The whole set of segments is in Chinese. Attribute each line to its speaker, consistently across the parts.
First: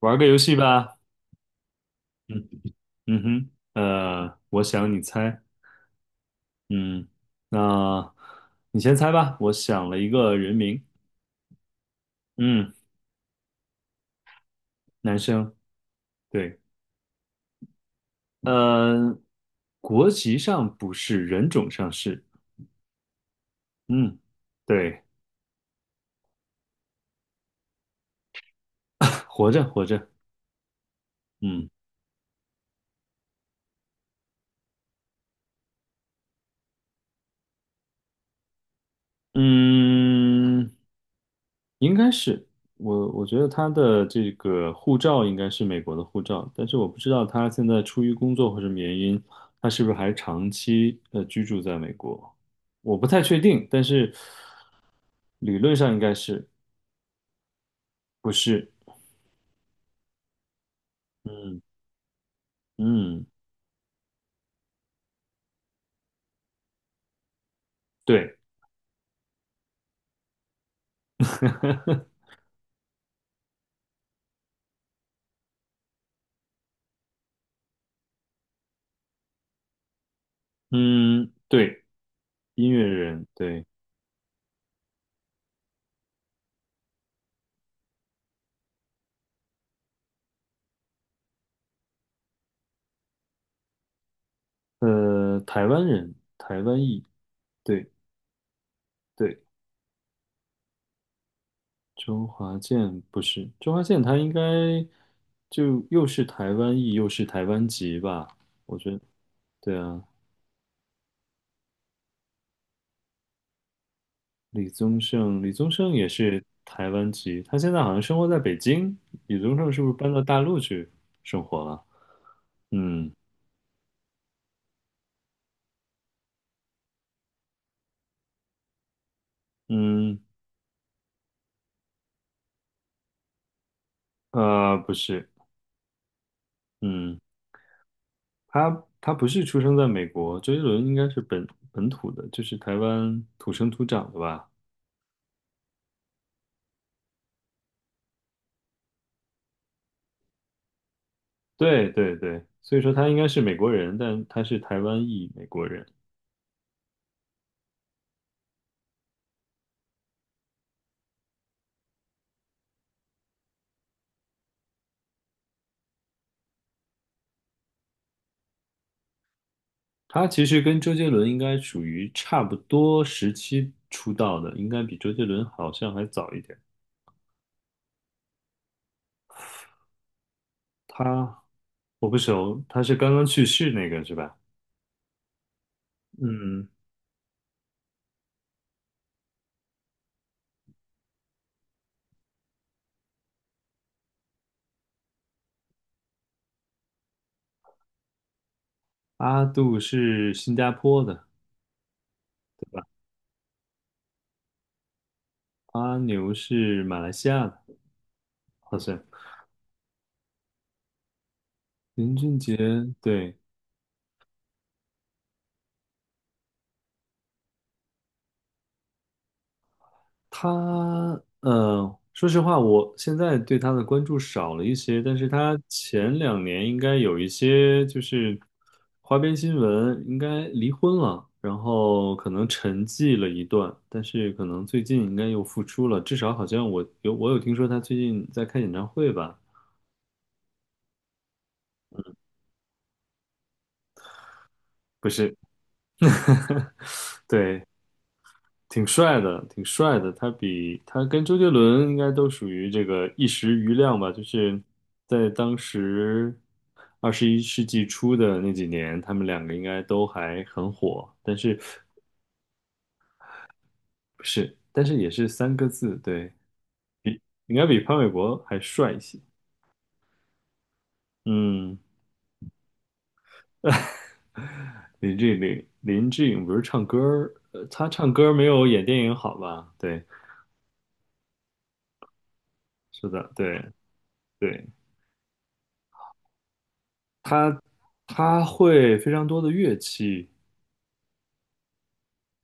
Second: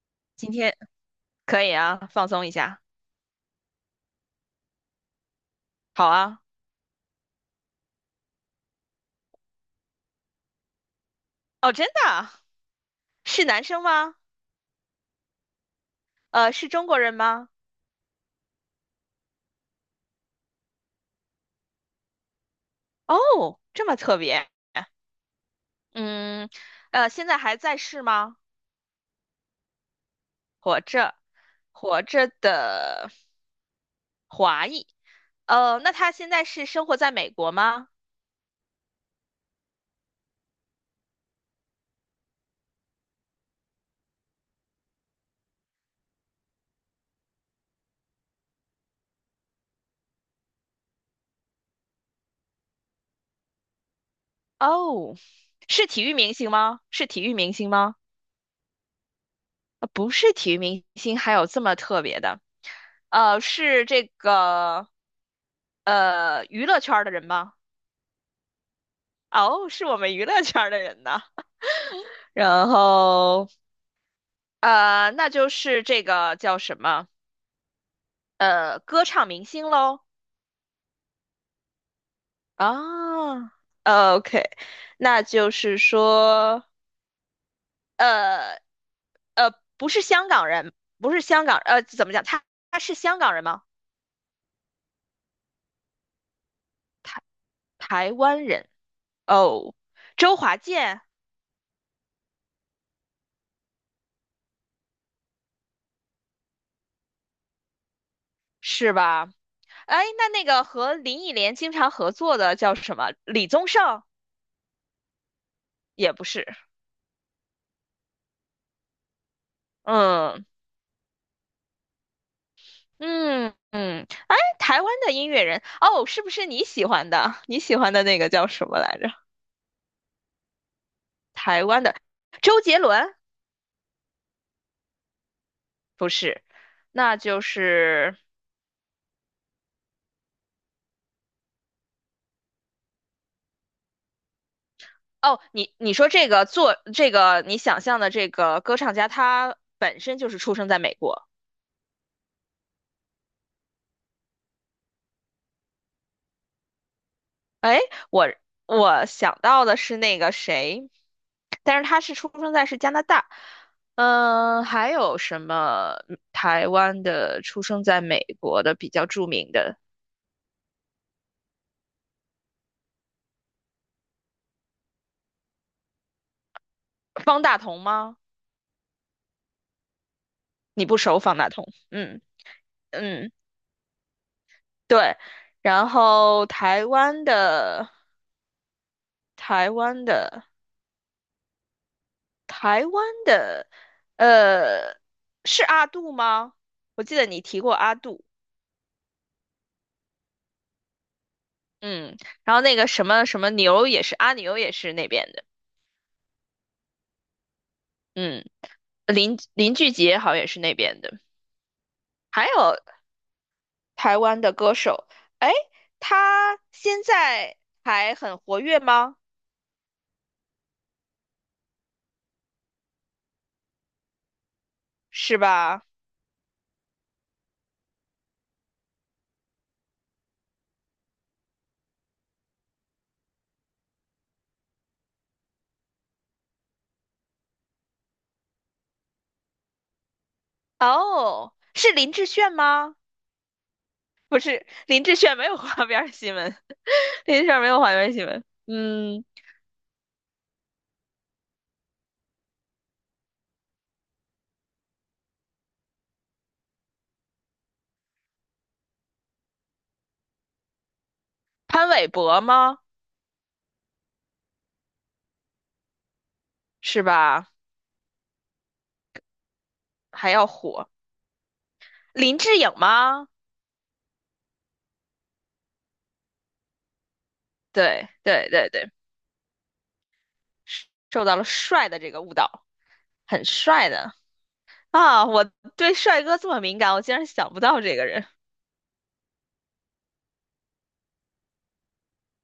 Speaker 1: 玩个游
Speaker 2: 今
Speaker 1: 戏
Speaker 2: 天
Speaker 1: 吧。
Speaker 2: 可以啊，放松
Speaker 1: 嗯
Speaker 2: 一下。
Speaker 1: 嗯哼，我想你猜。
Speaker 2: 好啊。
Speaker 1: 嗯，那你先猜吧。我想了一个人名。
Speaker 2: 哦，真的啊？
Speaker 1: 嗯，
Speaker 2: 是男生吗？
Speaker 1: 男生。对，
Speaker 2: 是中国人吗？
Speaker 1: 呃，国籍上不是，人种上是。
Speaker 2: 哦，这么特
Speaker 1: 嗯，
Speaker 2: 别。
Speaker 1: 对，
Speaker 2: 嗯。现在还在世吗？
Speaker 1: 活着活着。
Speaker 2: 活着，
Speaker 1: 嗯
Speaker 2: 活着的华裔。那他现在是生活在美国吗？
Speaker 1: 嗯，应该是我觉得他的这个护照应该是美国的护照，但是我不知道他现在出于工作或什么原因，他是不是还长期居住在美国，我不太确定，但是
Speaker 2: 哦，
Speaker 1: 理论
Speaker 2: 是
Speaker 1: 上应
Speaker 2: 体
Speaker 1: 该
Speaker 2: 育明
Speaker 1: 是
Speaker 2: 星吗？是体育明星吗？
Speaker 1: 不是？
Speaker 2: 不是体育明星，还有
Speaker 1: 嗯
Speaker 2: 这么特别的。
Speaker 1: 嗯，
Speaker 2: 是这个娱乐圈儿的人吗？
Speaker 1: 对，
Speaker 2: 哦，是我们娱乐圈儿的人呢。然后，那就是这个叫什么？歌唱明星喽。
Speaker 1: 嗯对，音乐人，
Speaker 2: 啊
Speaker 1: 对，
Speaker 2: ，OK，那就是说，呃呃，不是香港人，不是香港，怎么讲？他是香港人吗？
Speaker 1: 台湾人，台湾裔，
Speaker 2: 台
Speaker 1: 对
Speaker 2: 台湾人。
Speaker 1: 对。
Speaker 2: 哦，周华健
Speaker 1: 周华健不是，周华健他应该就又是台湾裔又是台湾籍吧？我觉
Speaker 2: 是
Speaker 1: 得
Speaker 2: 吧？
Speaker 1: 对啊，
Speaker 2: 哎，那个和林忆莲经常合作的叫什么？李宗盛
Speaker 1: 李宗盛，李宗盛也
Speaker 2: 也不
Speaker 1: 是
Speaker 2: 是。
Speaker 1: 台湾籍，他现在好像生活在北京。李宗盛是不是搬到大
Speaker 2: 嗯
Speaker 1: 陆去生活了？嗯
Speaker 2: 嗯嗯，哎，台湾的音乐人哦，是不是你喜欢的？你喜欢的那个叫什么来着？
Speaker 1: 嗯,
Speaker 2: 台湾的周杰伦
Speaker 1: 不是，
Speaker 2: 不是，那
Speaker 1: 嗯，
Speaker 2: 就是。
Speaker 1: 他不是出生在美国，周杰伦应该是本土的，就是台湾土生土长的吧？
Speaker 2: 哦，你说这个做这个你想象的这个歌唱家，他本身就是出生在美国。
Speaker 1: 对对对，所以说他应该是美国人，但他是台湾裔美国人。
Speaker 2: 哎，我我想到的是那个谁，但是他是出生在是加拿大。嗯，还有什么台湾的出生在美国的比较著名的？
Speaker 1: 他其实跟周杰伦应该属于差不多时期出道的，应该比周杰伦好像还早一点。
Speaker 2: 方大同吗？你不熟方
Speaker 1: 他
Speaker 2: 大同？
Speaker 1: 我不
Speaker 2: 嗯
Speaker 1: 熟，他是刚刚
Speaker 2: 嗯，
Speaker 1: 去世那个是吧？
Speaker 2: 对。然后
Speaker 1: 嗯，
Speaker 2: 台湾的台湾的台湾的，呃，是阿杜吗？我记得你提过阿杜。
Speaker 1: 阿杜是新加坡的，
Speaker 2: 嗯，然后
Speaker 1: 对
Speaker 2: 那
Speaker 1: 吧？
Speaker 2: 个什么什么牛也是阿牛也是那边的。
Speaker 1: 阿牛是马来西亚的，
Speaker 2: 嗯，
Speaker 1: 好像。
Speaker 2: 林俊杰好像也是那边的。
Speaker 1: 林俊
Speaker 2: 还
Speaker 1: 杰，
Speaker 2: 有
Speaker 1: 对，
Speaker 2: 台湾的歌手，哎，他现在还很活跃吗？
Speaker 1: 他，说实话，我现在对他的关注少了一些，但是
Speaker 2: 是
Speaker 1: 他
Speaker 2: 吧？
Speaker 1: 前两年应该有一些就是花边新闻，应该离婚了，然后可能沉寂了一段，但是可能最近应该又复出了，至少好像我有听说他最近在开演唱会吧？
Speaker 2: 哦，是林志炫吗？林
Speaker 1: 不
Speaker 2: 志
Speaker 1: 是，
Speaker 2: 炫没有花边儿新闻。林志炫
Speaker 1: 对，
Speaker 2: 没有花边儿新闻。
Speaker 1: 挺帅
Speaker 2: 嗯，
Speaker 1: 的，挺帅的。他跟周杰伦应该都属于这个一时瑜亮吧，就是在当时二十一世纪初的那几年，他们两个应该都还很火。但是
Speaker 2: 潘玮柏吗？
Speaker 1: 不是？但是也是三个字，对，
Speaker 2: 是吧？
Speaker 1: 应该比潘玮柏还帅一些。
Speaker 2: 还要火，
Speaker 1: 嗯，
Speaker 2: 林志颖吗？
Speaker 1: 林志玲，林志颖不是唱歌儿,他
Speaker 2: 对
Speaker 1: 唱歌儿没
Speaker 2: 对
Speaker 1: 有
Speaker 2: 对
Speaker 1: 演
Speaker 2: 对，
Speaker 1: 电影好吧？对，
Speaker 2: 受到了帅的这个误导，
Speaker 1: 是的，
Speaker 2: 很
Speaker 1: 对。
Speaker 2: 帅的
Speaker 1: 对
Speaker 2: 啊！我对帅哥这么敏感，我竟然想
Speaker 1: 他
Speaker 2: 不到这个人
Speaker 1: 他会非常多的乐器，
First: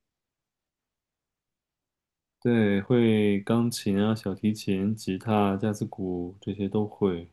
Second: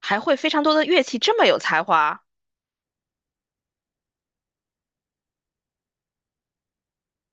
Speaker 2: 还会非常多的乐器，这么有才华，
Speaker 1: 对，会钢琴啊、小提琴、吉他、架子鼓这些都会。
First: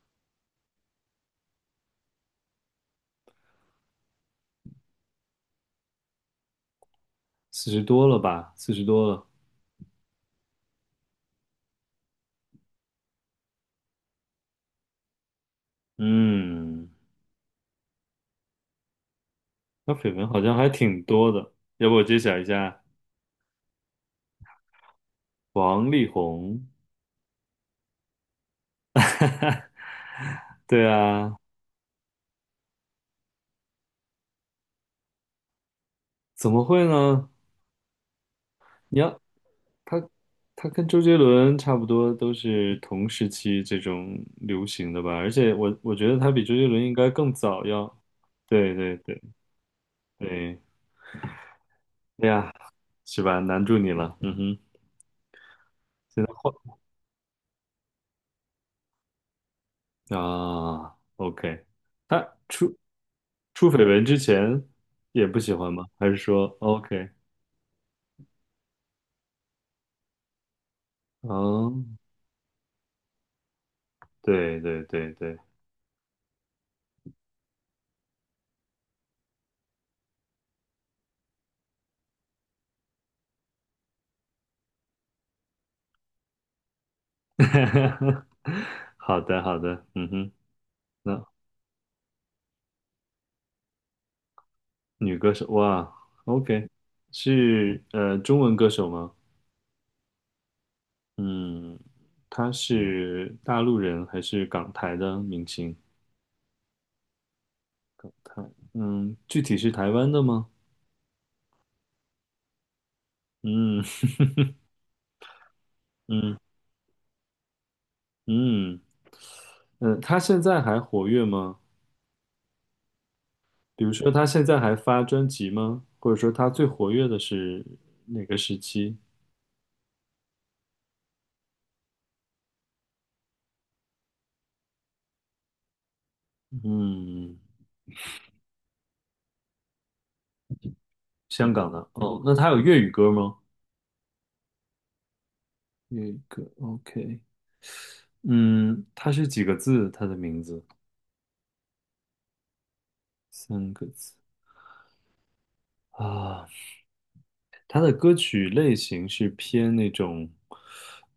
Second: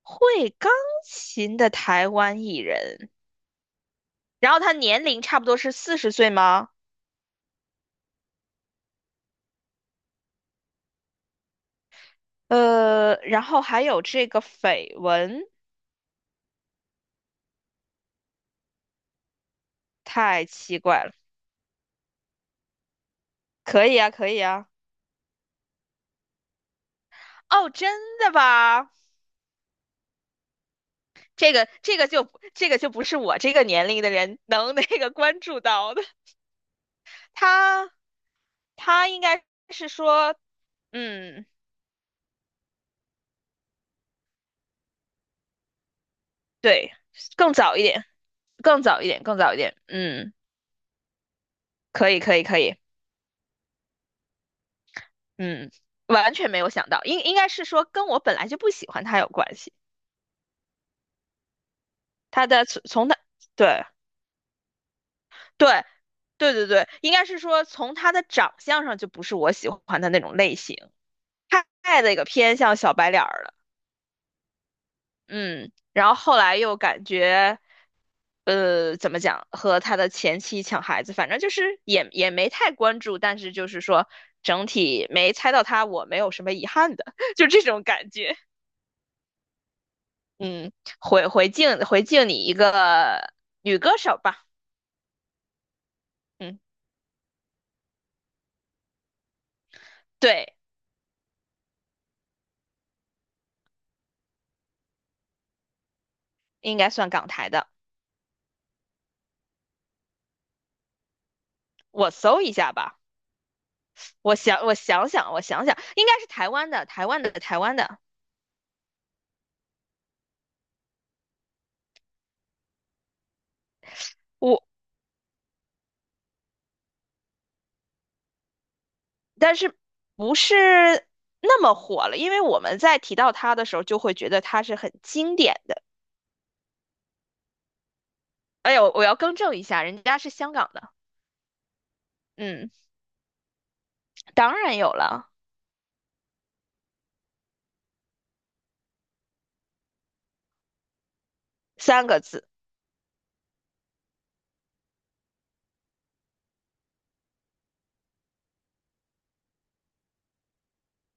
Speaker 2: 会钢琴的台湾艺人，然后他年龄差不多是40岁吗？
Speaker 1: 四十多了吧？四十多了。
Speaker 2: 然后还有这个绯闻，
Speaker 1: 嗯，他绯闻好
Speaker 2: 太
Speaker 1: 像还
Speaker 2: 奇
Speaker 1: 挺
Speaker 2: 怪了。
Speaker 1: 多的。要不我揭晓一下
Speaker 2: 可以啊，可以啊。
Speaker 1: 王力宏？
Speaker 2: 哦，真的吧？
Speaker 1: 对啊，
Speaker 2: 这个这个就不这个就不是我这个年龄的人能那个关注到的。
Speaker 1: 怎么会呢？
Speaker 2: 他
Speaker 1: 你
Speaker 2: 他
Speaker 1: 要
Speaker 2: 应该是
Speaker 1: 他
Speaker 2: 说，
Speaker 1: 他跟周杰
Speaker 2: 嗯，
Speaker 1: 伦差不多都是同时期这种流行的吧？而且我觉得他比周杰伦应
Speaker 2: 对，
Speaker 1: 该更
Speaker 2: 更
Speaker 1: 早
Speaker 2: 早一
Speaker 1: 要。
Speaker 2: 点，
Speaker 1: 对
Speaker 2: 更
Speaker 1: 对
Speaker 2: 早一
Speaker 1: 对
Speaker 2: 点，更早一点。嗯，
Speaker 1: 对。
Speaker 2: 可以，
Speaker 1: 哎
Speaker 2: 可以，
Speaker 1: 呀，
Speaker 2: 可以。
Speaker 1: 是吧？难住你了，嗯哼，
Speaker 2: 嗯，
Speaker 1: 现在
Speaker 2: 完全
Speaker 1: 换
Speaker 2: 没有想到，应该是说跟我本来就不喜欢他有关系。
Speaker 1: 啊，OK,他
Speaker 2: 他的
Speaker 1: 出
Speaker 2: 从他。
Speaker 1: 出
Speaker 2: 对。
Speaker 1: 绯闻之前也不喜欢吗？
Speaker 2: 对，
Speaker 1: 还是说
Speaker 2: 对对对，
Speaker 1: OK?
Speaker 2: 应该是说从他的长相上就不是我喜欢的那种类型，
Speaker 1: 哦，
Speaker 2: 太那个偏向小白脸儿了。
Speaker 1: 对对对对，
Speaker 2: 嗯，然后后来又感觉，怎么讲，和他的前妻抢孩子，反正就是也没太关注，但是就是说整体没猜到他，我没有什么遗憾的，就这种感 觉。
Speaker 1: 好的好的，嗯哼，
Speaker 2: 嗯，
Speaker 1: 那
Speaker 2: 回敬你一个女歌手吧。
Speaker 1: 女歌手哇
Speaker 2: 嗯，
Speaker 1: ，OK,是中文歌手吗？
Speaker 2: 对，
Speaker 1: 嗯，她是大陆人还是港台的明星？
Speaker 2: 应该算港台的，
Speaker 1: 台，嗯，具体是台湾的吗？
Speaker 2: 我搜一下吧。
Speaker 1: 嗯
Speaker 2: 我想想，我想 想，应该是
Speaker 1: 嗯
Speaker 2: 台湾的，台湾的，台湾的。
Speaker 1: 嗯嗯，他现在还活跃吗？比如说，他现在
Speaker 2: 我
Speaker 1: 还发专辑吗？或者说，他最活跃的是哪个时期？
Speaker 2: 但是不是那么火了，因为我们在提到他的时候，就会觉得他是很经典的。
Speaker 1: 嗯，
Speaker 2: 哎呦，我要更正一下，人家是香港的。
Speaker 1: 香港的。哦，那他有
Speaker 2: 嗯，
Speaker 1: 粤语歌吗？
Speaker 2: 当然有了，
Speaker 1: 粤语歌，OK。嗯，他是几个字？他的名字
Speaker 2: 三个字，
Speaker 1: 三个字啊。他的歌曲类型是偏那种，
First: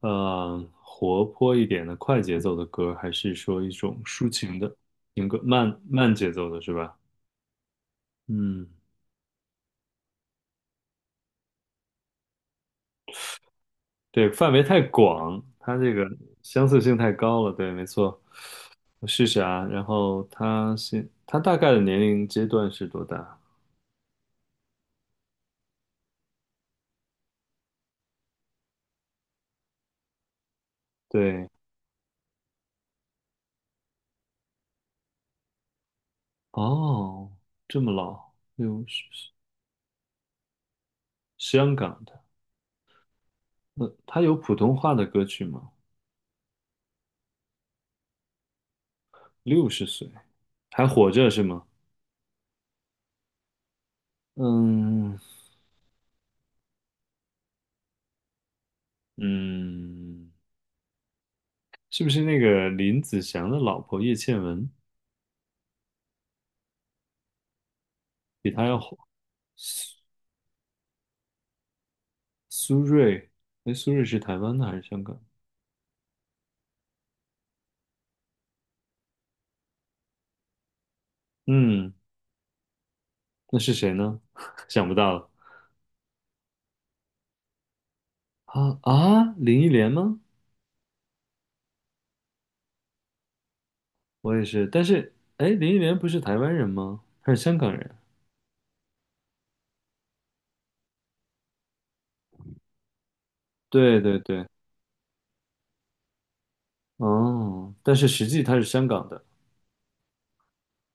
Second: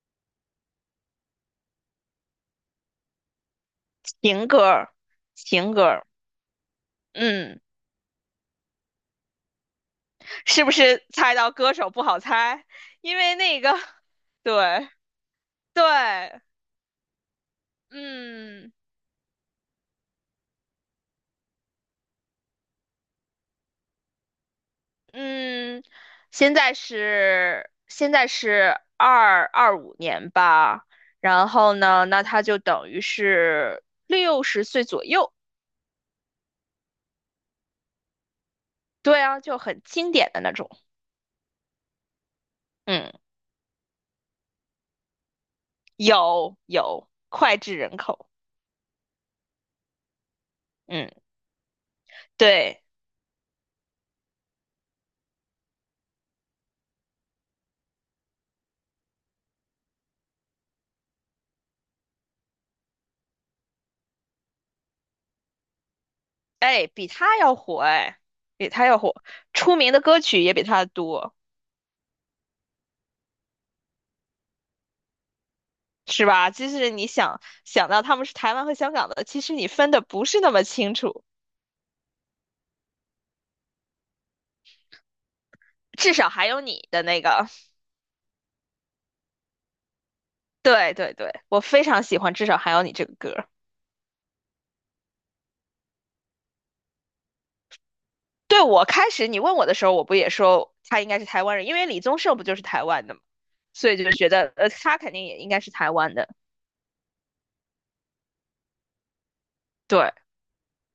Speaker 1: 活泼一点的快节奏的歌，还是说一种抒
Speaker 2: 情
Speaker 1: 情
Speaker 2: 歌
Speaker 1: 的
Speaker 2: 儿。
Speaker 1: 情歌，
Speaker 2: 情
Speaker 1: 慢
Speaker 2: 歌儿。
Speaker 1: 慢节奏的是吧？
Speaker 2: 嗯，
Speaker 1: 嗯。
Speaker 2: 是不是猜到歌手不好猜？因为那个，
Speaker 1: 对，范围太
Speaker 2: 对
Speaker 1: 广，它
Speaker 2: 对，
Speaker 1: 这个相似性太高了。对，没错，
Speaker 2: 嗯。
Speaker 1: 我试试啊。然后他大概的年龄阶段是多大？
Speaker 2: 嗯，现在是二二五年吧，
Speaker 1: 对，
Speaker 2: 然后呢，那他就等于是60岁左右，
Speaker 1: 哦，这么老，六十
Speaker 2: 对
Speaker 1: 岁，
Speaker 2: 啊，就很经典的那种，
Speaker 1: 香港的。
Speaker 2: 嗯，
Speaker 1: 那他有普通话的歌曲吗？
Speaker 2: 有脍炙人口，
Speaker 1: 六十岁还活
Speaker 2: 嗯，
Speaker 1: 着是吗？
Speaker 2: 对，
Speaker 1: 嗯嗯，是不是那个林子祥的老婆叶倩文
Speaker 2: 哎，比他要火，哎，
Speaker 1: 比他
Speaker 2: 比
Speaker 1: 要
Speaker 2: 他
Speaker 1: 火？
Speaker 2: 要火，出名的歌曲也比他多，
Speaker 1: 苏芮，哎，苏芮是台湾的还是香港？
Speaker 2: 是吧？就是你想到他们是台湾和香港的，其实你分的不是那么清楚，
Speaker 1: 嗯。那是谁呢？想不到了
Speaker 2: 至少还有你的那个。
Speaker 1: 啊啊！林忆莲吗？
Speaker 2: 对对对，我非常喜欢，至少还有你这个歌。
Speaker 1: 我也是，但是哎，林忆莲不是台湾人吗？她是香港人。
Speaker 2: 对，我开始你问我的时候，我不也说他应该是台湾人，因为李宗盛不就是台湾的嘛，所以
Speaker 1: 对
Speaker 2: 就
Speaker 1: 对
Speaker 2: 觉
Speaker 1: 对，
Speaker 2: 得他肯定也应该是台湾的。
Speaker 1: 哦，但是实际她是香港的。
Speaker 2: 对，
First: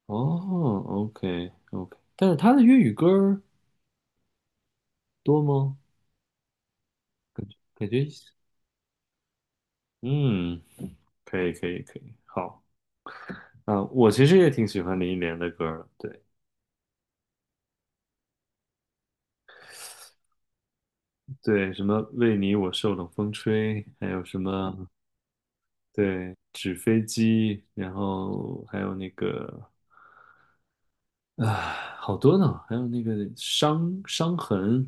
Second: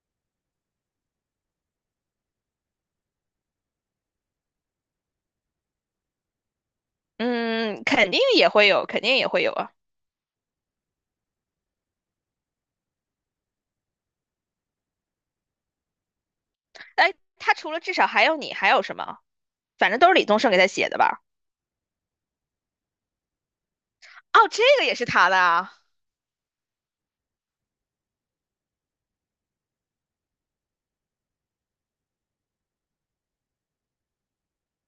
Speaker 1: 哦，OK OK,但是她的粤语歌儿多吗？感觉
Speaker 2: 嗯，
Speaker 1: 感觉，
Speaker 2: 肯定也会有，肯定也会有啊。
Speaker 1: 嗯，可以可以可以，好啊，我其实也挺喜欢林忆莲的歌儿的。对
Speaker 2: 哎，他除了至少还有你，还有什么？反正都是李宗盛给他写的吧？
Speaker 1: 对，什么为你我受冷风吹，还有什
Speaker 2: 哦，这个
Speaker 1: 么
Speaker 2: 也是他的啊，
Speaker 1: 对纸飞机，然后还有那个。啊，好多呢，还有那个伤痕，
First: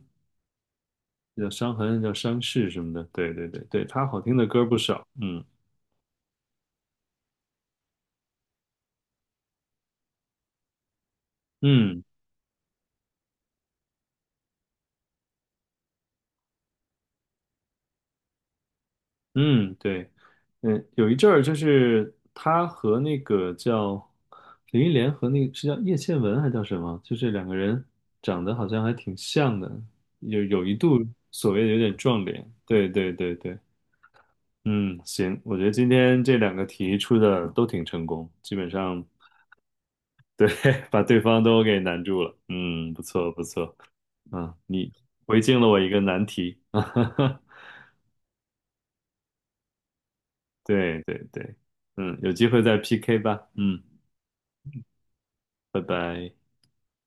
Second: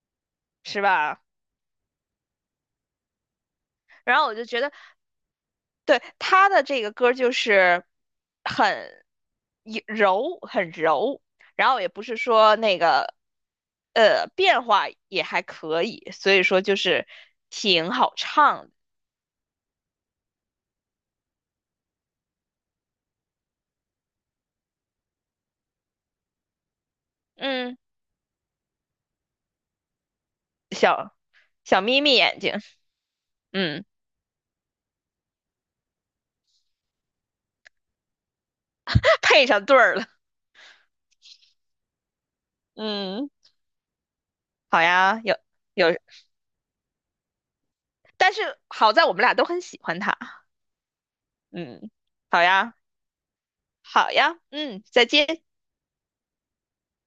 Speaker 2: 是吧？
Speaker 1: 叫伤痕，叫伤势什么的。对对对对，他
Speaker 2: 然
Speaker 1: 好
Speaker 2: 后
Speaker 1: 听
Speaker 2: 我
Speaker 1: 的
Speaker 2: 就觉
Speaker 1: 歌
Speaker 2: 得
Speaker 1: 不少。嗯
Speaker 2: 对，他的这个歌儿就是很很柔，然后也不
Speaker 1: 嗯
Speaker 2: 是说那个变化也还可以，所以说就是挺好唱的。
Speaker 1: 嗯，对，嗯，有一阵儿就是他和那个叫林忆莲和那个是叫叶倩文还叫什么，就这两个
Speaker 2: 嗯，
Speaker 1: 人长得好像还挺像的，有一度
Speaker 2: 小
Speaker 1: 所谓的有
Speaker 2: 小
Speaker 1: 点
Speaker 2: 眯眯
Speaker 1: 撞
Speaker 2: 眼
Speaker 1: 脸。
Speaker 2: 睛，
Speaker 1: 对对对对，
Speaker 2: 嗯，
Speaker 1: 嗯，行，我觉得今天这两个题出的都挺成功，基本上。
Speaker 2: 配上对儿了。
Speaker 1: 对，把对方都给难住了。嗯，不
Speaker 2: 嗯，
Speaker 1: 错不错。嗯，
Speaker 2: 好
Speaker 1: 你
Speaker 2: 呀，有
Speaker 1: 回敬了我一
Speaker 2: 有，
Speaker 1: 个难题。
Speaker 2: 但是好在我们俩都很喜欢他。
Speaker 1: 对对对，
Speaker 2: 嗯，
Speaker 1: 嗯，有
Speaker 2: 好
Speaker 1: 机会
Speaker 2: 呀，
Speaker 1: 再 PK 吧。嗯，
Speaker 2: 好呀，嗯，再见。
Speaker 1: 拜拜。